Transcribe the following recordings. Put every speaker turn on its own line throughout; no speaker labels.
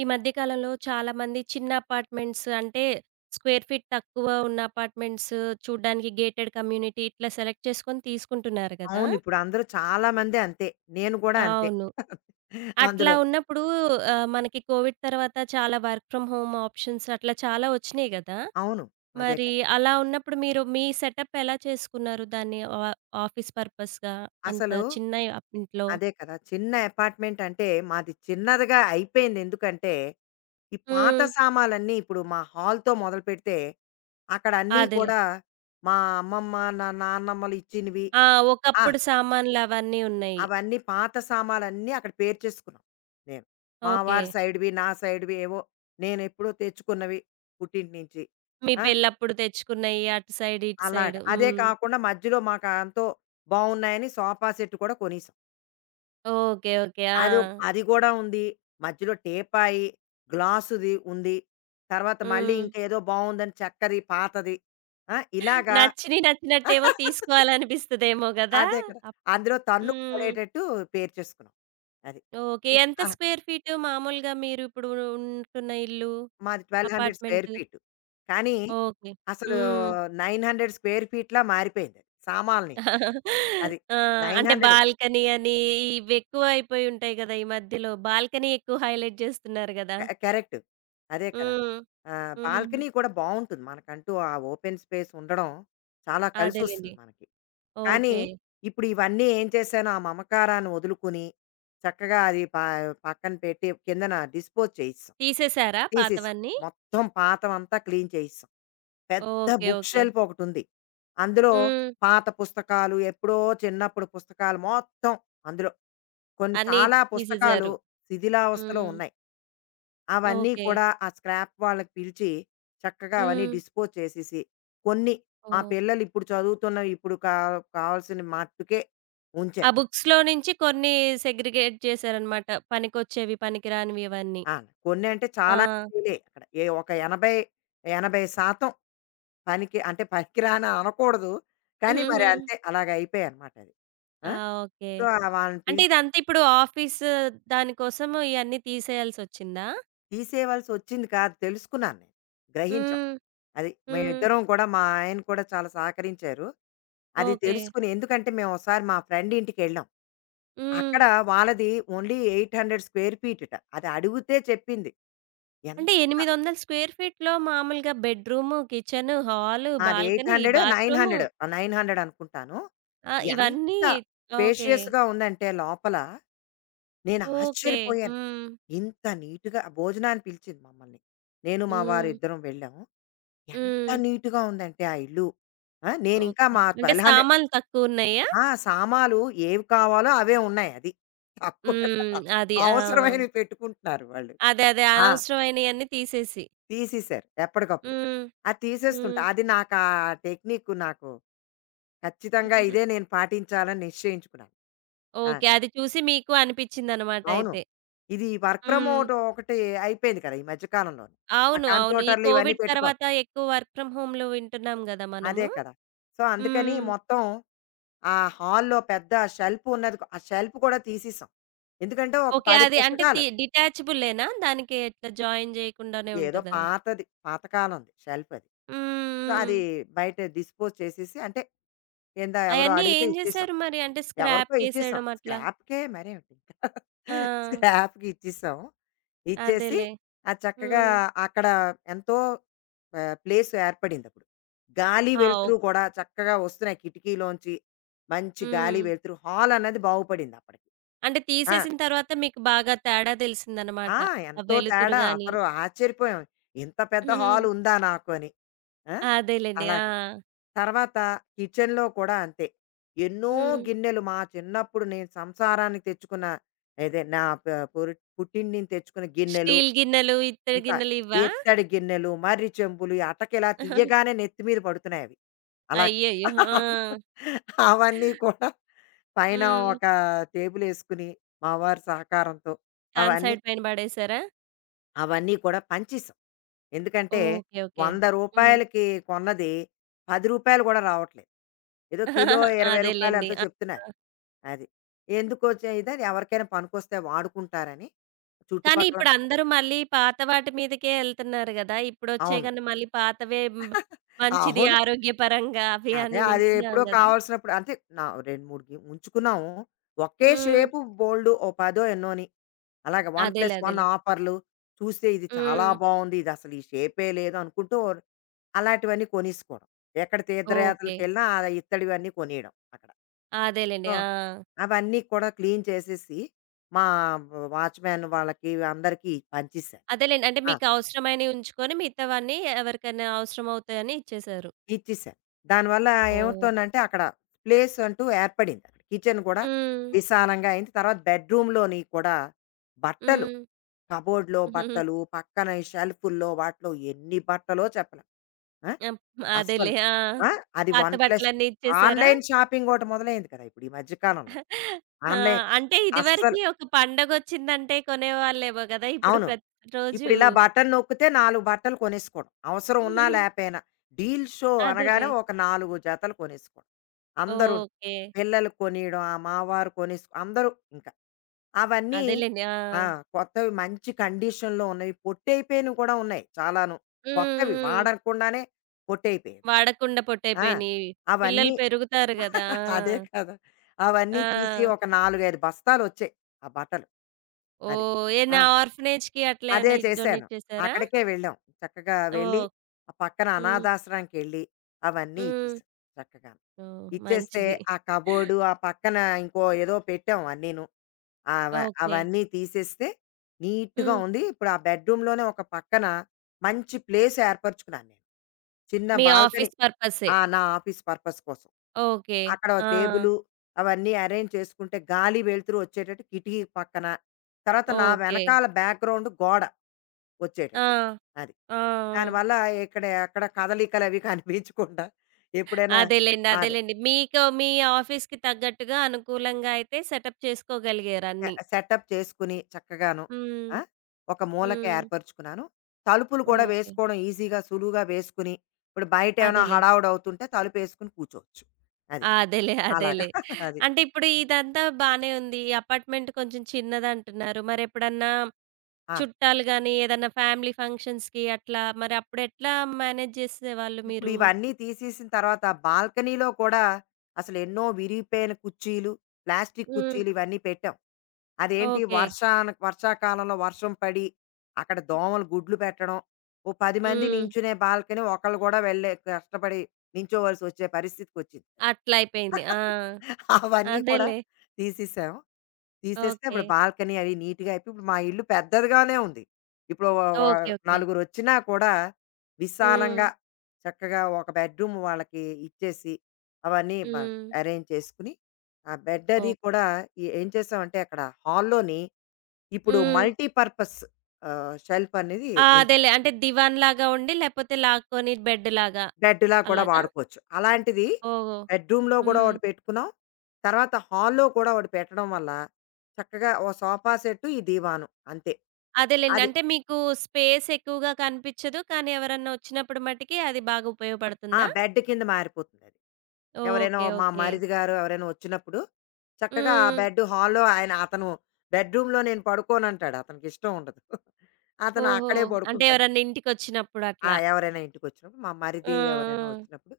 ఈ మధ్య కాలంలో చాలా మంది చిన్న అపార్ట్‌మెంట్స్ అంటే స్క్వేర్ ఫీట్ తక్కువ ఉన్న అపార్ట్‌మెంట్స్ చూడడానికి గేటెడ్ కమ్యూనిటీ ఇట్లా సెలెక్ట్ చేసుకొని తీసుకుంటున్నారు కదా!
అవును. ఇప్పుడు అందరూ చాలా మంది అంతే. నేను కూడా అంతే
అవును. అట్లా
అందులో.
ఉన్నప్పుడు, ఆహ్, మనకి కోవిడ్ తరువాత చాలా వర్క్ ఫ్రం హోమ్ ఆప్షన్స్ అట్లా చాలా ఒచ్చినియి గదా!
అవును. అదే
మరి
కదా!
అలా ఉన్నప్పుడు మీరు మీ సెటప్ ఎలా చేసుకున్నారు? దాన్ని ఆ ఆఫీస్ పర్పస్‌గా అంత
అసలు
చిన్న అప్ ఇంట్లో.
అదే కదా! చిన్న అపార్ట్‌మెంట్ అంటే, మాది చిన్నదిగా అయిపోయింది. ఎందుకంటే ఈ పాత
హ్మ్.
సామాన్లన్నీ ఇప్పుడు మా హాల్‌తో మొదలుపెడితే అక్కడ అన్నీ
అదేలే.
కూడా మా అమ్మమ్మ, నాన్నమ్మలు ఇచ్చినవి.
ఆ!
ఆ!
ఒకప్పుడు సామాన్లు అవన్నీ ఉన్నాయి.
అవన్నీ పాత సామాన్లన్నీ అక్కడ పేర్చేసుకున్నాం నేను. మా వారి
ఓకే.
సైడ్‌వి నా సైడ్‌వి ఏవో, నేనెప్పుడో తెచ్చుకున్నవి. పుట్టింటి నుంచి.
మీ
ఆ!
పెళ్లప్పుడు తెచ్చుకున్నయి, అటు సైడ్ ఇటు
అలాగా.
సైడు.
అదే
హ్మ్.
కాకుండా మధ్యలో మాకు ఎంతో బాగున్నాయని సోఫా సెట్ కూడా కొనేసాం.
Okay, okay.
అది ఒక్
ఆ!
అది కూడా ఉంది. మధ్యలో టీపాయి. గ్లాసుది ఉంది. తర్వాత మళ్లీ
హ్మ్.
ఇంకేదో బాగుందని, చెక్కది, పాతది, ఆ! ఇలాగ.
నచ్చిన నచ్చినట్టేమో తీసుకోవాలి అనిపిస్తదేమో గదా!
అదే కదా!
అప్
అందులో తన్నుకు
హ్మ్.
పడేటట్టు పేర్చేసుకున్నాం అది.
ఓకే.
ఉ
ఎంత
ఆ
స్క్వేర్ ఫీట్ మామూలుగా మీరు ఇప్పుడు ఉంటున్న ఇల్లు,
మాది 1200 స్క్వేర్
అపార్ట్‌మెంటు.
ఫీట్ కానీ,
ఓకే.
అసలు
హ్మ్.
900 స్క్వేర్ ఫీట్‌లా మారిపోయింది సామాన్లని. అది
ఆ!
నైన్
అంటే
హండ్రెడే.
బాల్కనీ అని, ఇవి ఎక్కువ అయిపోయి ఉంటాయి గదా! ఈ మధ్యలో బాల్కనీ ఎక్కువ హైలైట్ జేస్తున్నారు గదా!
క కరెక్టు. అదే కదా.
హ్మ్.
ఆహ్,
హ్మ్.
బాల్కనీ కూడా బావుంటుంది. మనకంటూ ఆ ఓపెన్ స్పేస్ ఉండడం, చాలా
అదేలెండి.
కలిసొస్తుంది మనకి. కానీ
ఓకే.
ఇప్పుడు ఇవన్నీ ఏం చేశాను? ఆ మమకారాన్ని వదులుకొని, చక్కగా అది ప పక్కన పెట్టి కిందన డిస్పోజ్ చేసేసాం.
తీసేసారా
తీసేసాం.
పాతవన్నీ?
మొత్తం పాతదంతా క్లీన్ చేసేసాం. పెద్ద
ఓకే,
బుక్
ఓకే.
షెల్ఫ్ ఒకటుంది. అందులో
హ్మ్.
పాత పుస్తకాలు, ఎప్పుడో చిన్నప్పుడు పుస్తకాలు మొత్తం అందులో. కొన్ని
అన్ని
చాలా పుస్తకాలు
తీసేశారు.
శిథిలావస్థలో
హ్మ్.
ఉన్నాయి. అవన్నీ
ఓకే.
కూడా ఆ స్క్రాప్ వాళ్లకు పిలిచి చక్కగా అవన్నీ
హ్మ్.
డిస్పోజ్ చేసేసి, కొన్ని మా
ఓహ్!
పిల్లలు ఇప్పుడు చదువుతున్న, ఇప్పుడు కా కావాల్సిన మట్టుకే
ఆ
ఉంచారు.
బుక్స్‌లో నుంచి కొన్ని సెగ్రిగేట్ చేసారన్నమాట. పనికొచ్చేవి, పనికిరానివి ఇవన్నీ.
ఆ! కొన్ని అంటే చాలా
ఆ!
ఫీలే అక్కడ. ఒక 80, 80% పనికి అంటే, పనికిరాని అనకూడదు కానీ, మరి
హుహుహు.
అంతే అలాగ అయిపోయాయన్నమాటది. ఆ!
ఆ! ఓకే.
సో, అలా వాళ్లని
అంటే
పిలిచి
ఇదంతా ఇప్పుడు ఆఫీసు దాని కోసం ఇయన్నీ తీసేయాల్సి ఒచ్చిందా?
తీసేయవలసి వచ్చింది కాదు తెలుసుకున్నాను నేను, గ్రహించాం.
హ్మ్.
అది
హ్మ్.
మేమిద్దరం గూడా, మా ఆయన కూడా చాలా సహకరించారు. అది
ఓకే.
తెలుసుకుని ఎందుకంటే మేము ఒసారి మా ఫ్రెండింటికెళ్ళాం. అక్కడ
హ్మ్.
వాళ్ళది ఓన్లీ 800 స్క్వేర్ ఫీటట. అది అడుగితే చెప్పింది. ఎంత
అంటే 800ల స్క్వేర్ ఫీట్‌లో మామూలుగా బెడ్రూము, కిచెను, హాలు,
అది eight
balcony,
hundred nine
bathroom.
Hundred ఆ 900 అనుకుంటాను.
ఆ! ఇవన్నీ
ఎంత
ఓకే.
స్పేషియస్‌గా ఉందంటే లోపల నేను
ఓకే.
ఆశ్చర్యపోయాను.
హ్మ్.
ఇంత నీట్‌గా భోజనానికి పిలిచింది మమ్మల్ని. నేను, మా వారు
హ్మ్.
ఇద్దరం వెళ్ళాము. ఎంత
హ్మ్.
నీట్‌గా ఉందంటే, ఆ ఇల్లు ఆ! నేను ఇంకా
ఓకే.
మా
అంటే
1200
సామాన్లు తక్కువున్నాయా?
ఆ! సామాలు ఏవి కావాలో అవే ఉన్నాయి. అది. తక్కువ
హ్మ్. అది. ఆ!
అవసరమైనవి పెట్టుకుంటున్నారు వాళ్ళు.
అదే, అదే.
ఆ!
అనవసరమైని అన్ని తీసేసి.
తీసేసారు. ఎప్పటికప్పుడు.
హ్మ్.
అది తీసేస్తుంటా.
హ్మ్.
అది నాకా టెక్నికు నాకు ఖచ్చితంగా ఇదే నేను పాటించాలని నిశ్చయించుకున్నాను. అది.
ఓకే. అది చూసి మీకు అనిపిచ్చిందన్నమాట
అవును.
అయితే.
ఇది వర్క్ ఫ్రమ్
హ్మ్.
మోటో ఒకటి అయిపోయింది కదా! ఈ మధ్య కాలంలో‌ని. ఆ
అవును. అవును. ఈ
కంప్యూటర్లు ఇవన్నీ
కోవిడ్
పెట్టుకోవాలి.
తరువాత ఎక్కువ వర్క్ ఫ్రామ్ హోములు వింటున్నాం గదా!
అదే
మనము.
కదా! సో, అందుకని
హ్మ్.
మొత్తం ఆ హాల్లో పెద్ద షెల్ఫున్నది. ఆ షెల్ఫ్ కూడా తీసేసాం. ఎందుకంటే ఒక
ఓకే.
10
అది అంటే
పుస్తకాలు
తి డిటాచబులేనా? దానికి ఇట్లా జాయిన్ జేయకుండానే
ఏదో
ఉంటదా?
పాతది, పాతకాలంది షెల్ఫది.
హ్మ్.
సో, అది
హ్మ్.
బయట డిస్పోజ్ చేసేసి, అంటే ఏందో ఎవరో
అయన్నీ
అడిగితే
ఏం
ఇచ్చేసాం.
చేసారు మరి? అంటే
ఎవరికో ఇచ్చేసాం.
స్క్రాప్‌కేసేయడం అట్లా?
స్క్రాప్‌కే, మరేమిటింక,
ఆ!
స్క్రాప్‌కి ఇచ్చేసాం. ఇచ్చేసి
అదేలే.
అది చక్కగా
హ్మ్.
అక్కడ ఎంతో ప ప్లేస్ ఏర్పడింది అప్పుడు. గాలి,
ఆ!
వెలుతురు
ఓకే.
కూడా చక్కగా వస్తున్నాయి కిటికీలోంచి. మంచి గాలి,
హ్మ్.
వెలుతురు, హాలన్నది బాగుపడింది అప్పటికి.
అంటే
ఆ!
తీసేసిన తరువాత మీకు బాగా తేడా దెలిసిందన్నమాట.
ఆ!
ఆ
ఎంతో
వెలుతురు
తేడా.
గాని.
అందరు ఆశ్చర్యపోయాం. ఇంత పెద్ద
హ్మ్.
హాలు ఉందా నాకు అని. ఆ!
అదేలెండి.
అలాగా.
ఆ!
తరువాత కిచెన్‌లో కూడా అంతే. ఎన్నో
హ్మ్.
గిన్నెలు, మా చిన్నప్పుడు నేను సంసారాన్ని తెచ్చుకున్న, ఏది నా ప పురిట్ పుట్టింటి నుంచి తెచ్చుకున్న గిన్నెలు,
స్టీల్ గిన్నెలు, ఇత్తడి
ఇంకా
గిన్నెలు ఇవ్వా?
ఇత్తడి గిన్నెలు, మర్రి చెంబులు, అటక ఇలా తీయగానే నెత్తి మీద పడుతున్నాయవి. అలాగా
అయ్యయ్యో! ఆ!
అవన్నీ కూడా పైన
హ్మ్.
ఒక టేబులేసుకొని, మావారి సహకారంతో
సన్
అవన్నీ
సైడ్ పైన పడేశారా?
అవన్నీ కూడా పని చేసాం. ఎందుకంటే
ఓకె. ఓకె.
వంద
హ్మ్.
రూపాయలకి కొన్నది రూ. 10 కూడా రావట్లేదు. ఏదో కిలో 20
అదేలేండి.
రూపాయలెంతో
ఆ!
చెప్తున్నారు
ఆ!
అది. ఎందుకొచ్చే ఇది ఎవరికైనా పనికొస్తే వాడుకుంటారని
కానీ,
చుట్టుపక్కల
ఇప్పుడు అందరూ మళ్ళీ పాత వాటి మీదకే ఎళ్తున్నారు గదా!
అవును.
ఇప్పుడొచ్చగానే మళ్ళీ పాతవే బ్ మంచిది
అవును.
ఆరోగ్యపరంగా అవి
అదే.
అని
అది
వింటున్నాం
ఎప్పుడో
గదా!
కావాల్సినప్పుడు అంటే నా 2, 3 కిం ఉంచుకున్నాము. ఒకే
హ్మ్.
షేపు బోలెడు ఓ పదో ఎన్నోని. అలాగా 1
అదేలే.
ప్లస్ 1
అదేలే.
ఆఫర్లు చూస్తే ఇది చాలా
హ్మ్.
బావుంది. ఇదసలు ఈ షేపే లేదు అనుకుంటూ అలాంటివన్నీ కొనేసుకోవడం. ఎక్కడ
ఓకె.
తీర్థయాత్రలకెళ్ళినా ఆ ఇత్తడి ఇవన్నీ కొనేయడం అక్కడ.
అదేలేండి.
సో,
ఆ!
అవన్నీ కూడా క్లీన్ చేసేసి మా వ వాచ్‌‌మ్యాను వాళ్ళకి అందరికి పంచేశాను.
అదేలేండి. అంటే
ఆ!
మీకు అవసరమైనవి ఉంచుకొని, మిగతావన్నీ ఎవరికైనా అవసరమవుతాయని ఇచ్చేసారు.
ఇచ్చేసాను. దానివల్ల
ఓహ్!
ఏమవుతుందంటే, అక్కడ ప్లేసంటూ ఏర్పడిందక్కడ. కిచెన్ కూడా
హ్మ్.
విశాలంగా అయింది. తర్వాత బెడ్‌రూమ్‌లోని కూడా, బట్టలు
హ్మ్.
కబ్‌బోర్డ్‌లో బట్టలు, పక్కన షెల్ఫుల్లో వాటిలో ఎన్ని బట్టలో చెప్పలేం. ఆ!
ఎం
అస్సలు.
అదేలే. ఆ!
ఆ! అది
పాత
1 ప్లస్
బట్టలన్నీ ఇచ్చేసారా?
ఆన్‌లైన్ షాపింగోటి మొదలయింది కదా! ఇప్పుడు ఈ మధ్య కాలంలో.
ఆ!
ఆన్‌లైన్
అంటే
అస్సలు
ఇదివరకి ఒక పండగొచ్చిందంటే కొనేవాళ్ళేమో కదా! ఇప్పుడు
అవును.
ప్రతిరోజు
ఇప్పుడిలా బటన్ నొక్కితే నాలుగు బట్టలు కొనేసుకోవడం, అవసరం ఉన్నా లేపోయినా. డీల్ షో అనగానే
అదేలే.
ఒక నాలుగు జతలు కొనేసుకోవడం. అందరూను.
ఓకె.
పిల్లలు కొనియడం ఆహ్, మావారు కొనేస్ అందరూ ఇంక. అవన్నీ
అదేలేండి.
ఆ!
ఆ!
కొత్తవి మంచి కండిషన్‌లో ఉన్నాయి, పొట్టైపోయినవి కూడా ఉన్నాయి చాలాను.
హ్మ్.
కొత్తవి
హ్మ్.
వాడకుండానే పొట్టైపోయేవి.
వాడకుండా
ఆ!
పొట్టైపోయినాయి. పిల్లలు
అవన్నీ
పెరుగుతారు గదా!
అదే కదా! అవన్నీ తీసి
ఆ!
ఒక 4, 5 బస్తాలొచ్చాయి ఆ బట్టలు. అది.
ఓహ్!
ఆ!
ఏమన్నా ఆర్ఫనేజ్‌కి అట్లా
అదే
ఏమన్నా ఇ డొనేట్
చేశాను
చేసారా?
అక్కడికే వెళ్ళాం. చక్కగా వెళ్ళి
ఓహ్!
ఆ పక్కన
హ్మ్.
అనాధాశ్రమానికెళ్లి అవన్నీ
హ్మ్.
ఇచ్చేసాం చక్కగా.
ఓహ్!
ఇచ్చేస్తే
మంచిది.
ఆ కబోర్డు, ఆ పక్కన ఇంకో ఏదో పెట్టాం అన్నీను, ఆహ్, వ
ఓకె.
అవన్నీ తీసేస్తే నీట్‌గా
హ్మ్.
ఉంది. ఇప్పుడు ఆ బెడ్‌రూమ్‌లోనే ఒక పక్కన మంచి ప్లేస్ ఏర్పరుచుకున్నాను నేను. చిన్న
మీ
బాల్కనీ
ఆఫీస్ పర్పస్సే.
ఆ! నా ఆఫీస్ పర్పస్ కోసం.
ఓకె.
అక్కడ ఒక
ఆ!
టేబులు అవన్నీ ఎరేంజ్ చేసుకుంటే గాలి, వెలుతురు వచ్చేటట్టు కిటికీ పక్కన. తర్వాత, నా
ఓకె.
వెనకాల బ్యాక్ గ్రౌండ్ గోడ
ఆ!
వచ్చేటట్టు. అది.
ఆ! ఆ!
దానివల్ల ఇక్కడయి అక్కడ కదలికలు అవి కనిపించకుండా ఎప్పుడైనా
అదేలేండి.
అదే.
అదేలేండి. మీకు, మీ ఆఫీస్‌కి తగ్గట్టుగా, అనుకూలంగా అయితే సెటప్ చేసుకోగలిగారు
ఆహ్,
అన్నీ.
సెటప్ చేసుకొని చక్కగాను, ఆ!
హ్మ్.
ఒక మూలకి
హ్మ్.
ఏర్పరుచుకున్నాను. తలుపులు కూడా
ఓకె.
వేసుకోవడం ఈజీగా, సులువుగా వేసుకొని, ఇప్పుడు బయటేమైనా
అదేలే.
హడావిడి అవుతుంటే తలుపేసుకొని కూర్చోవచ్చు. అది.
అదేలే.
అలాగా.
అదేలే.
అది.
అంటే ఇప్పుడు ఇదంతా బానే ఉంది. ఈ అపార్ట్‌మెంట్ కొంచెం చిన్నదంటున్నారు. మరెప్పుడన్నా
ఆ!
చుట్టాలు గాని, ఏదన్నా ఫ్యామిలీ ఫంక్షన్స్‌కి అట్లా, మరి అప్పుడెట్లా మ్యానేజ్ చేసేవాళ్ళు మీరు?
ఇప్పుడివన్నీ తీసేసిన తరువాత, బాల్కనీలో కూడా అసలెన్నో విరిగిపోయిన కుర్చీలు ప్లాస్టిక్కు
హ్మ్.
కుర్చీలు ఇవన్నీ పెట్టాం. అదేంటి
ఓకె.
వర్షాను వర్షాకాలంలో వర్షం పడి, అక్కడ దోమలు గుడ్లు పెట్టడం, ఓ 10 మంది
హ్మ్.
నించునే బాల్కనీ ఒకళ్ళు గూడా వెళ్లే కష్టపడి నుంచోవాల్సొచ్చే పరిస్థితికొచ్చింది.
అట్లా అయిపోయింది ఆ!
అవన్నీ కూడా
అదేలే.
తీసేసాం. తీసేస్తే ఇప్పుడు
ఓకె.
బాల్కనీ అవి నీట్‌గా అయిపోయి, ఇప్పుడు మా ఇల్లు పెద్దదిగానే ఉంది. ఇప్పుడో వ వ
ఓకె. ఓకె.
నలుగురొచ్చినా కూడా, విశాలంగా
హ్మ్.
చక్కగా ఒక బెడ్‌రూము వాళ్ళకి ఇచ్చేసి, అవన్నీ బా
హ్మ్.
ఎరేంజ్ చేసుకొని, ఆ బెడ్డది
ఓహ్!
కూడా ఏ ఏం చేసామంటే, అక్కడ హాల్‌లోని ఇప్పుడు
హ్మ్.
మల్టీపర్పస్ ఆహ్, షెల్ఫనేది
ఆ!
ఉంది.
అదేలే అంటే దివాన్ లాగా ఉండి, లేకపోతే లాక్కొని బెడ్డు లాగా.
బెడ్డులా కూడా
అలాగా?
వాడుకోవచ్చు. అలాంటిది
ఓహో!
బెడ్‌రూమ్‌లో కూడా
హ్మ్.
ఒకటి పెట్టుకున్నాం. తర్వాత హాల్‌లో కూడా ఒకటి పెట్టడం వల్ల, చక్కగా ఓ సోఫా సెట్టు ఈ దివాను అంతే.
అదేలేండి.
అది.
అంటే మీకు, స్పేసెక్కువగా కనిపించదు. కానీ, ఎవరన్నా వచ్చినప్పుడు మటికి అది బాగా
ఆ!
ఉపయోగపడుతుందా?
బెడ్డు కింద మారిపోతుందది. ఎవరైనా
ఓకె.
మా
ఓకె.
మరిది గారు ఎవరైనా వచ్చినప్పుడు, చక్కగా ఆ
హ్మ్.
బెడ్డు హాల్‌ ఆయన అతను "బెడ్‌రూమ్‌లో నేను పడుకోను" ఆంటాడు. అతనికిష్టముండదు. అతను
ఓహో!
అక్కడే
అంటే
పడుకుంటారు.
ఎవరన్నా ఇంటికొచ్చినప్పుడు
ఆ!
అట్లా.
ఎవరైనా ఇంటికొచ్చినప్పుడు, మా
ఆ!
మరిది ఎవరైనా వచ్చినప్పుడు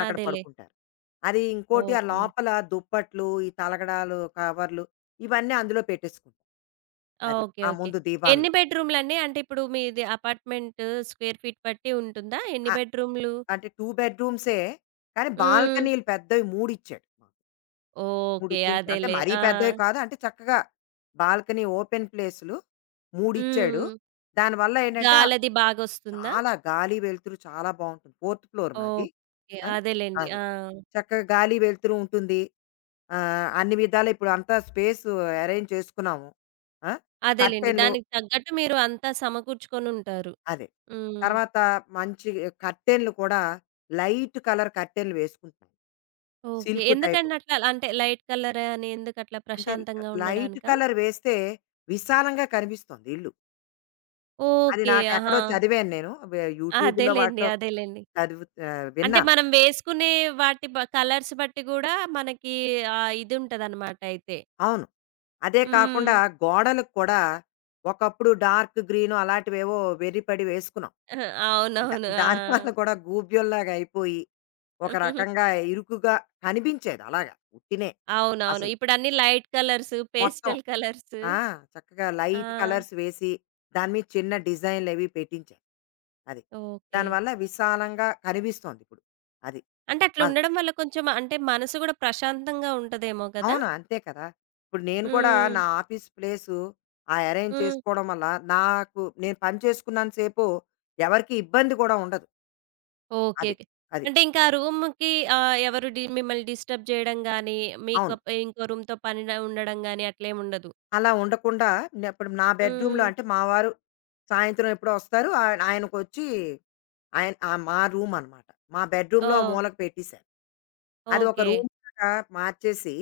ఆ! అదేలే.
పడుకుంటారు. అది ఇంకోటి ఆ
ఓకె.
లోపల దుప్పట్లు, ఈ తలగడాలు, కవర్లు, ఇవన్నీ అందులో పెట్టేసుకుని. అది.
ఓకె.
ఆ
ఓకె.
ముందు దీవానులో.
ఎన్ని బెడ్ రూములండి? అంటే ఇప్పుడు మీది అపార్ట్‌మెంటు స్క్వేర్ ఫీట్ బట్టి ఉంటుందా? ఎన్ని
ఆ!
బెడ్ రూములు?
అంటే 2 బెడ్‌రూమ్సే కానీ
హ్మ్.
బాల్కనీలు పెద్దవి మూడిచ్చాడు మాకు. 3
ఓకే.
చిన్ అంటే
అదేలే.
మరీ
ఆ!
పెద్దయి కాదు అంటే చక్కగా బాల్కనీ ఓపెన్ ప్లేసులు మూడిచ్చాడు.
హ్మ్.
దానివల్ల ఏంటంటే
గాలది బాగొస్తుందా?
చాలా గాలి వెలుతురు చాలా బావుంటుంది. 4థ్ ఫ్లోర్ మాది.
ఓకే.
ఆ
అదేలెండి
అది.
ఆ!
చక్కగా గాలి వెలుతురు ఉంటుంది. ఆహ్, అన్ని విధాలా ఇప్పుడంతా స్పేసు అరేంజ్ చేసుకున్నాము. ఆ!
అదేలెండి
కర్టెనులు
దానికి తగ్గట్టు మీరు అంతా సమకూర్చుకొని ఉంటారు.
అదే
హ్మ్.
తర్వాత మంచి కర్టెనులు కూడా లైట్ కలర్ కర్టెనులు వేసుకుం
ఓకే.
Silk type.
ఎందుకండి అట్లా అంటే లైట్ కలరే అని ఎందుకట్లా
అంటే
ప్రశాంతంగా
లైట్
ఉండడానికా?
కలర్ వేస్తే విశాలంగా కనిపిస్తొంది ఇల్లు. అది
ఓకే.
నాకెక్కడో
ఆహా!
చదివాను నేను. వె యూట్యూబ్‌లో
అదేలెండి.
వాటిలో
అదేలెండి.
చదువుతా ఆ
అంటే
విన్నా.
మనం వేసుకునే వాటి బ కలర్స్ బట్టి గూడా మనకి ఆ ఇదుంటదన్నమాటయితే!
అవును. అదే కాకుండా
హ్మ్.
గోడలక్కూడా ఒకప్పుడు డార్క్ గ్రీన్ అలాంటివేవో వెర్రి పడి వేసుకున్నాం. దా
అవునవును.
దాని వల్ల
ఆ!
కూడా గూబ్యంలాగయిపోయి ఒక రకంగా ఇరుకుగా కనిపించేది అలాగా ఉత్తినే
అవునవును.
అసలు.
ఇప్పుడన్ని లైట్ కలర్సు,
మొత్తం
పేస్టల్ కలర్సు.
ఆ! చక్కగా
ఆ!
లైట్ కలర్స్ వేసి దాని మీద చిన్న డిజైన్‌లవి పెట్టించి. అది.
ఓకే.
దానివల్ల విశాలంగా కనిపిస్తొంది ఇప్పుడు. అది.
అంటే
వాళ్ళు
అట్లుండడం వల్ల కొంచెం అంటే మనసు గూడా ప్రశాంతంగా ఉంటదేమో గదా!
అవును. అంతే కదా! ఇప్పుడు నేను కుడా నా
హ్మ్.
ఆఫీస్ ప్లేసు ఆ అరేంజ్
హ్మ్.
చేసుకోడం వల్ల నాకు నేను పని చేసుకున్నంత సేపు ఎవరికీ ఇబ్బంది గూడా ఉండదు.
ఓకే,
అది.
ఓకే.
అది.
అంటే ఇంకా ఆ రూముకి ఆహ్, ఎవరు డి మిమ్మల్ని డిస్టర్బ్ చేయడం గాని, మీకు
అవును.
ప ఇంకో రూమ్‌తో పని న ఉండడం గాని అట్లేముండదు.
అలా ఉండకుండా ఇప్పుడు నా బెడ్‌రూంలో
హ్మ్.
అంటే మా వారు సాయంత్రం ఎప్పుడో వస్తారు ఆయ ఆయనకొచ్చి ఆయన్ ఆ! మా రూమ్ అన్నమాట. మా బెడ్‌రూంలో ఆ
ఓహ్!
మూలకు పెట్టిసాను. అది ఒక
ఓకే.
రూమ్‌లాగా మార్చేసి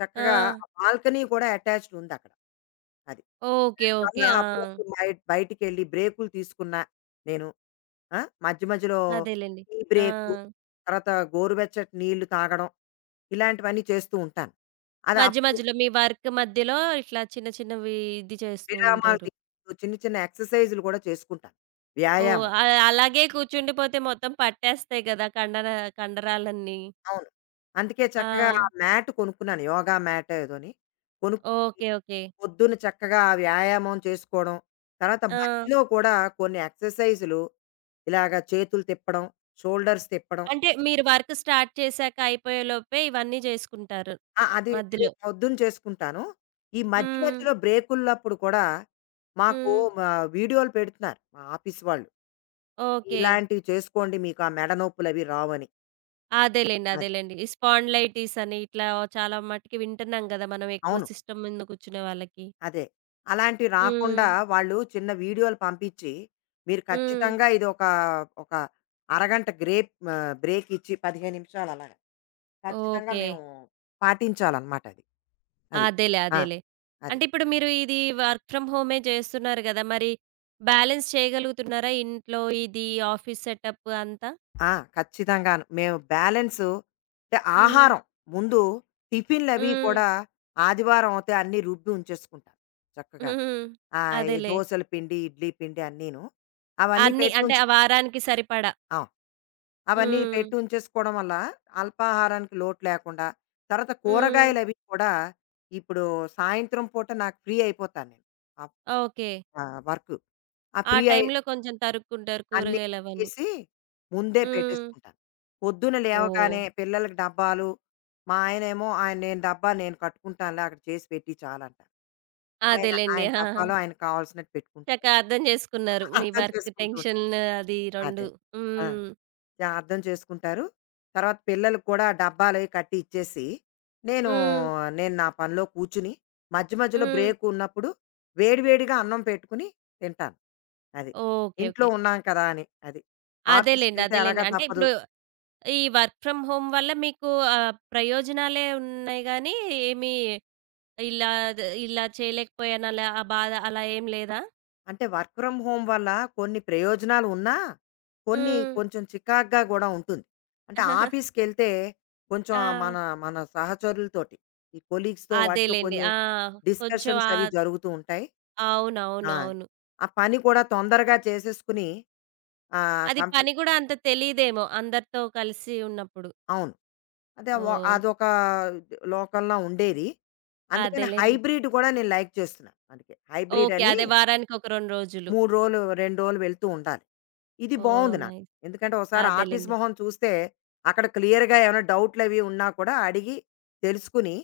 చక్కగా
ఆ!
ఆ బాల్కనీ కూడా అటాచ్డ్ ఉందక్కడ. అది.
ఓకే.
దానివల్ల
ఓకే. ఆ!
అప్పుడప్పుడు బ బయటికెళ్ళి బ్రేక్‌లు తీసుకున్నా నేను ఆహ్, మధ్య మధ్యలో
అదేలెండి.
టీ బ్రేకు,
ఆ!
తర్వాత గోరువెచ్చటి నీళ్లు తాగడం ఇలాంటివన్నీ చేస్తూ ఉంటాను. అది
మధ్య
అప్పుడు
మధ్యలో మీ వర్క్ మధ్యలో ఇట్లా చిన్న చిన్నవి ఇది చేస్తూ
విరామాలు
ఉంటారు.
తి చిన్న చిన్న ఎక్సర్‌సైజ్‌లు కూడా చేసుకుంటాను.
ఓహ్!
వ్యాయామం.
అ అలాగే కూర్చుండిపోతే మొత్తం పట్టేస్తాయి కదా! కండర కండరాలన్నీ.
అవును. అందుకే చక్కగా
ఆ!
మ్యాట్ కొనుక్కున్నాను. యోగ మాటో ఏదోని, కొనుక్కుని,
ఓకే, ఓకే.
పొద్దున్న చక్కగా వ్యాయామం చేసుకోవడం, తరువాత
ఆ!
మధ్యలో కూడా కొన్ని ఎక్సర్‌సైజ్‌లు ఇలాగ చేతులు తిప్పడం షోల్డర్స్ తిప్పడం
అంటే మీరు వర్క్ స్టార్ట్ చేసాక అయిపోయేలోపే ఇవన్నీ చేసుకుంటారు,
ఆ! అది తే
మధ్యలో.
ఇది పొద్దున్న చేసుకుంటాను. ఈ మధ్య
హ్మ్.
మధ్యలో బ్రేకుల్లప్పుడు కూడా మాకు
హ్మ్.
మ వీడియోలు పెడుతున్నారు మా ఆఫీస్ వాళ్ళు.
ఓకే.
ఇలాంటివి చేసుకోండి మీకా మెడ నొప్పులవి రావని.
అదేలెండి.
అది.
అదేలెండి. ఈ స్పాండిలైటిస్ అని ఇట్లా చాలా మటికి వింటున్నాం గదా! మనం ఎక్కువ
అవును.
సిస్టమ్ ముందు కూర్చునే వాళ్ళకి.
అదే. అలాంటియి రాకుండా
హ్మ్.
వాళ్ళు చిన్న వీడియోలు పంపిచ్చి, మీరు
హ్మ్.
ఖచ్చితంగా ఇది ఒక ఒక అరగంట గ్రేప్ ఆహ్, బ్రేకిచ్చి 15 నిమిషాలు అలాగా. ఖచ్చితంగా
ఓకే.
మేము పాటించాలన్నమాట అది. అది.
అదేలే.
ఆ!
అదేలే.
అది.
అంటే ఇప్పుడు మీరు ఇది వర్క్ ఫ్రమ్ హోమే జేస్తున్నారు గదా! మరి బ్యాలెన్స్ చేయగలుగుతున్నారా? ఇంట్లో ఇది ఆఫీస్ సెటప్పు అంతా.
ఆ! ఖచ్చితంగాను. మేము బ్యాలెన్సు అంటే
హ్మ్.
ఆహారం ముందు టిఫిన్లవి
హ్మ్.
కూడా ఆదివారం అవుతే అన్ని రుబ్బి ఉంచేసుకుంటాం చక్కగాను.
హ్మ్.
ఆహ్, ఈ
అదేలే.
దోసలు పిండి, ఇడ్లీ పిండి అన్నీను. అవన్నీ
అన్ని అంటే
పెట్టుంచు
ఆ వారానికి సరిపడా.
అవును. అవన్నీ
హ్మ్.
పెట్టుంచేసుకోవడం వల్ల అల్పాహారానికి లోటు లేకుండా, తర్వాత
హ్మ్.
కూరగాయలవి కూడా ఇప్పుడు సాయంత్రం పూట నాకు ఫ్రీ అయిపోతా నేను. Up
okay.
ఆహ్, వర్కు. ఆ
ఆ
ఫ్రీ అయ్యె
టైంలో కొంచెం తరుక్కుంటారు
అన్ని
కూరగాయలవన్నీ.
కడిగేసి ముందే
హ్మ్.
పెట్టేసుకుంటాను. పొద్దున్న
ఓహో!
లేవగానే పిల్లలకి డబ్బాలు మా ఆయనేమో, ఆయన "నేను డబ్బా నేను కట్టుకుంటానులే అక్కడ చేసి పెట్టి చాలంటారు." ఆయన
అదేలెండి.
ఆయన
ఆ!
డబ్బాలో ఆయనకు కావాల్సినట్టు
చక్క
పెట్టుకుంటారు.
అర్థం జేసుకున్నారు. మీ
అర్థం
వర్క్
చేసుకుంటూ
టెన్షను.
ఉంటారు.
అది 2.
అదే. ఆ!
హ్మ్.
జా అర్థం చేసుకుంటారు. తర్వాత పిల్లలకి కూడా డబ్బాలవి కట్టి ఇచ్చేసి, నేనూ
హ్మ్.
నేను నా పనిలో కూర్చుని మధ్యమధ్యలో
హ్మ్.
బ్రేకున్నప్పుడు వేడి వేడిగా అన్నం పెట్టుకుని తింటాను. అది.
ఓకే.
ఇంట్లో
ఓకే.
ఉన్నాం కదా! అని. అది.
అదేలెండి.
ఆఫీసుకెళ్తే
అదేలెండి.
ఎలాగా
అంటే
తప్పదు.
ఇప్పుడు ఈ వర్క్ ఫ్రామ్ హోమ్ వల్ల మీకు ఆహ్, ప్రయోజనాలే ఉన్నాయి గాని, ఏమి ఇలా ద ఇలా చేయలేకపోయానల ఆ బాధ అలా ఏం లేదా?
అంటే వర్క్ ఫ్రమ్ హోమ్ వల్ల కొన్ని ప్రయోజనాలు ఉన్నా కొన్ని
హ్మ్.
కొంచెం చికాగ్గా గూడా ఉంటుంది. అంటే ఆఫీస్‌కెళ్తే కొంచెం ఆ మన
ఆ!
మన సహచరులతోటి ఈ కొలీగ్స్‌తో వాటితో
అదేలెండి.
కొన్ని
ఆ! కొంచెం
డిస్కషన్స్
ఆ
అవి జరుగుతూ ఉంటాయి. ఆ!
అవునవునవును.
ఆ పని కూడా తొందరగా చేసేసుకొని ఆహ్,
అది
కంపెనీ
పని గూడా అంత తెలీదేమో అందరితో కలిసి ఉన్నప్పుడు.
అవును. అదే వ
ఓహ్! న్
అదొకా లోకం‌లా ఉండేది. అందుకనే
అదేలెండి.
హైబ్రిడ్ గూడా నేను లైక్ చేస్తున్నా మనకే.
ఓకే.
హైబ్రిడని
అదే వారానికి ఒక 2 రోజులు.
3 రోలు, 2 రోలు వెళ్తూ ఉండాలి. ఇది
ఓహ్!
బావుంది నాకు.
నైస్.
ఎందుకంటే, ఒసారి ఆఫీస్
అదేలెండి.
మొహం చూస్తే, అక్కడ క్లియర్‌గా ఏవనా డౌట్లవి ఉన్నా కూడా అడిగి తెలుసుకొని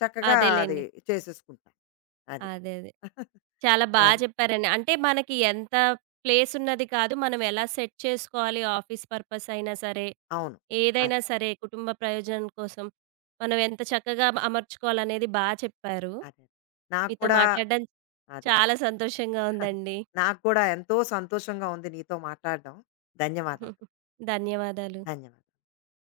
చక్కగా అది
అదేలెండి.
చేసేసుకుంటాం. అది.
అదే, అదే. చాలా బా
అది.
చెప్పారండి. అంటే మనకి ఎంత ప్లేస్ ఉన్నది కాదు మనం ఎలా సెట్ చేసుకోవాలి ఆఫీస్ పర్పస్ అయినా సరే,
అవును. అది.
ఏదైనా సరే కుటుంబ ప్రయోజనం కోసం మనం ఎంత చక్కగా అ అమర్చుకోవాలనేది బా చెప్పారు.
అది. నాకు
మీతో
కూడా
మాట్లాడడం
అదే.
చాలా సంతోషంగా ఉందండి.
నాకు కూడా ఎంతో సంతోషంగా ఉంది నీతో మాటాడ్డం. ధన్యవాదాలు.
ధన్యవాదాలు.
ధన్యవా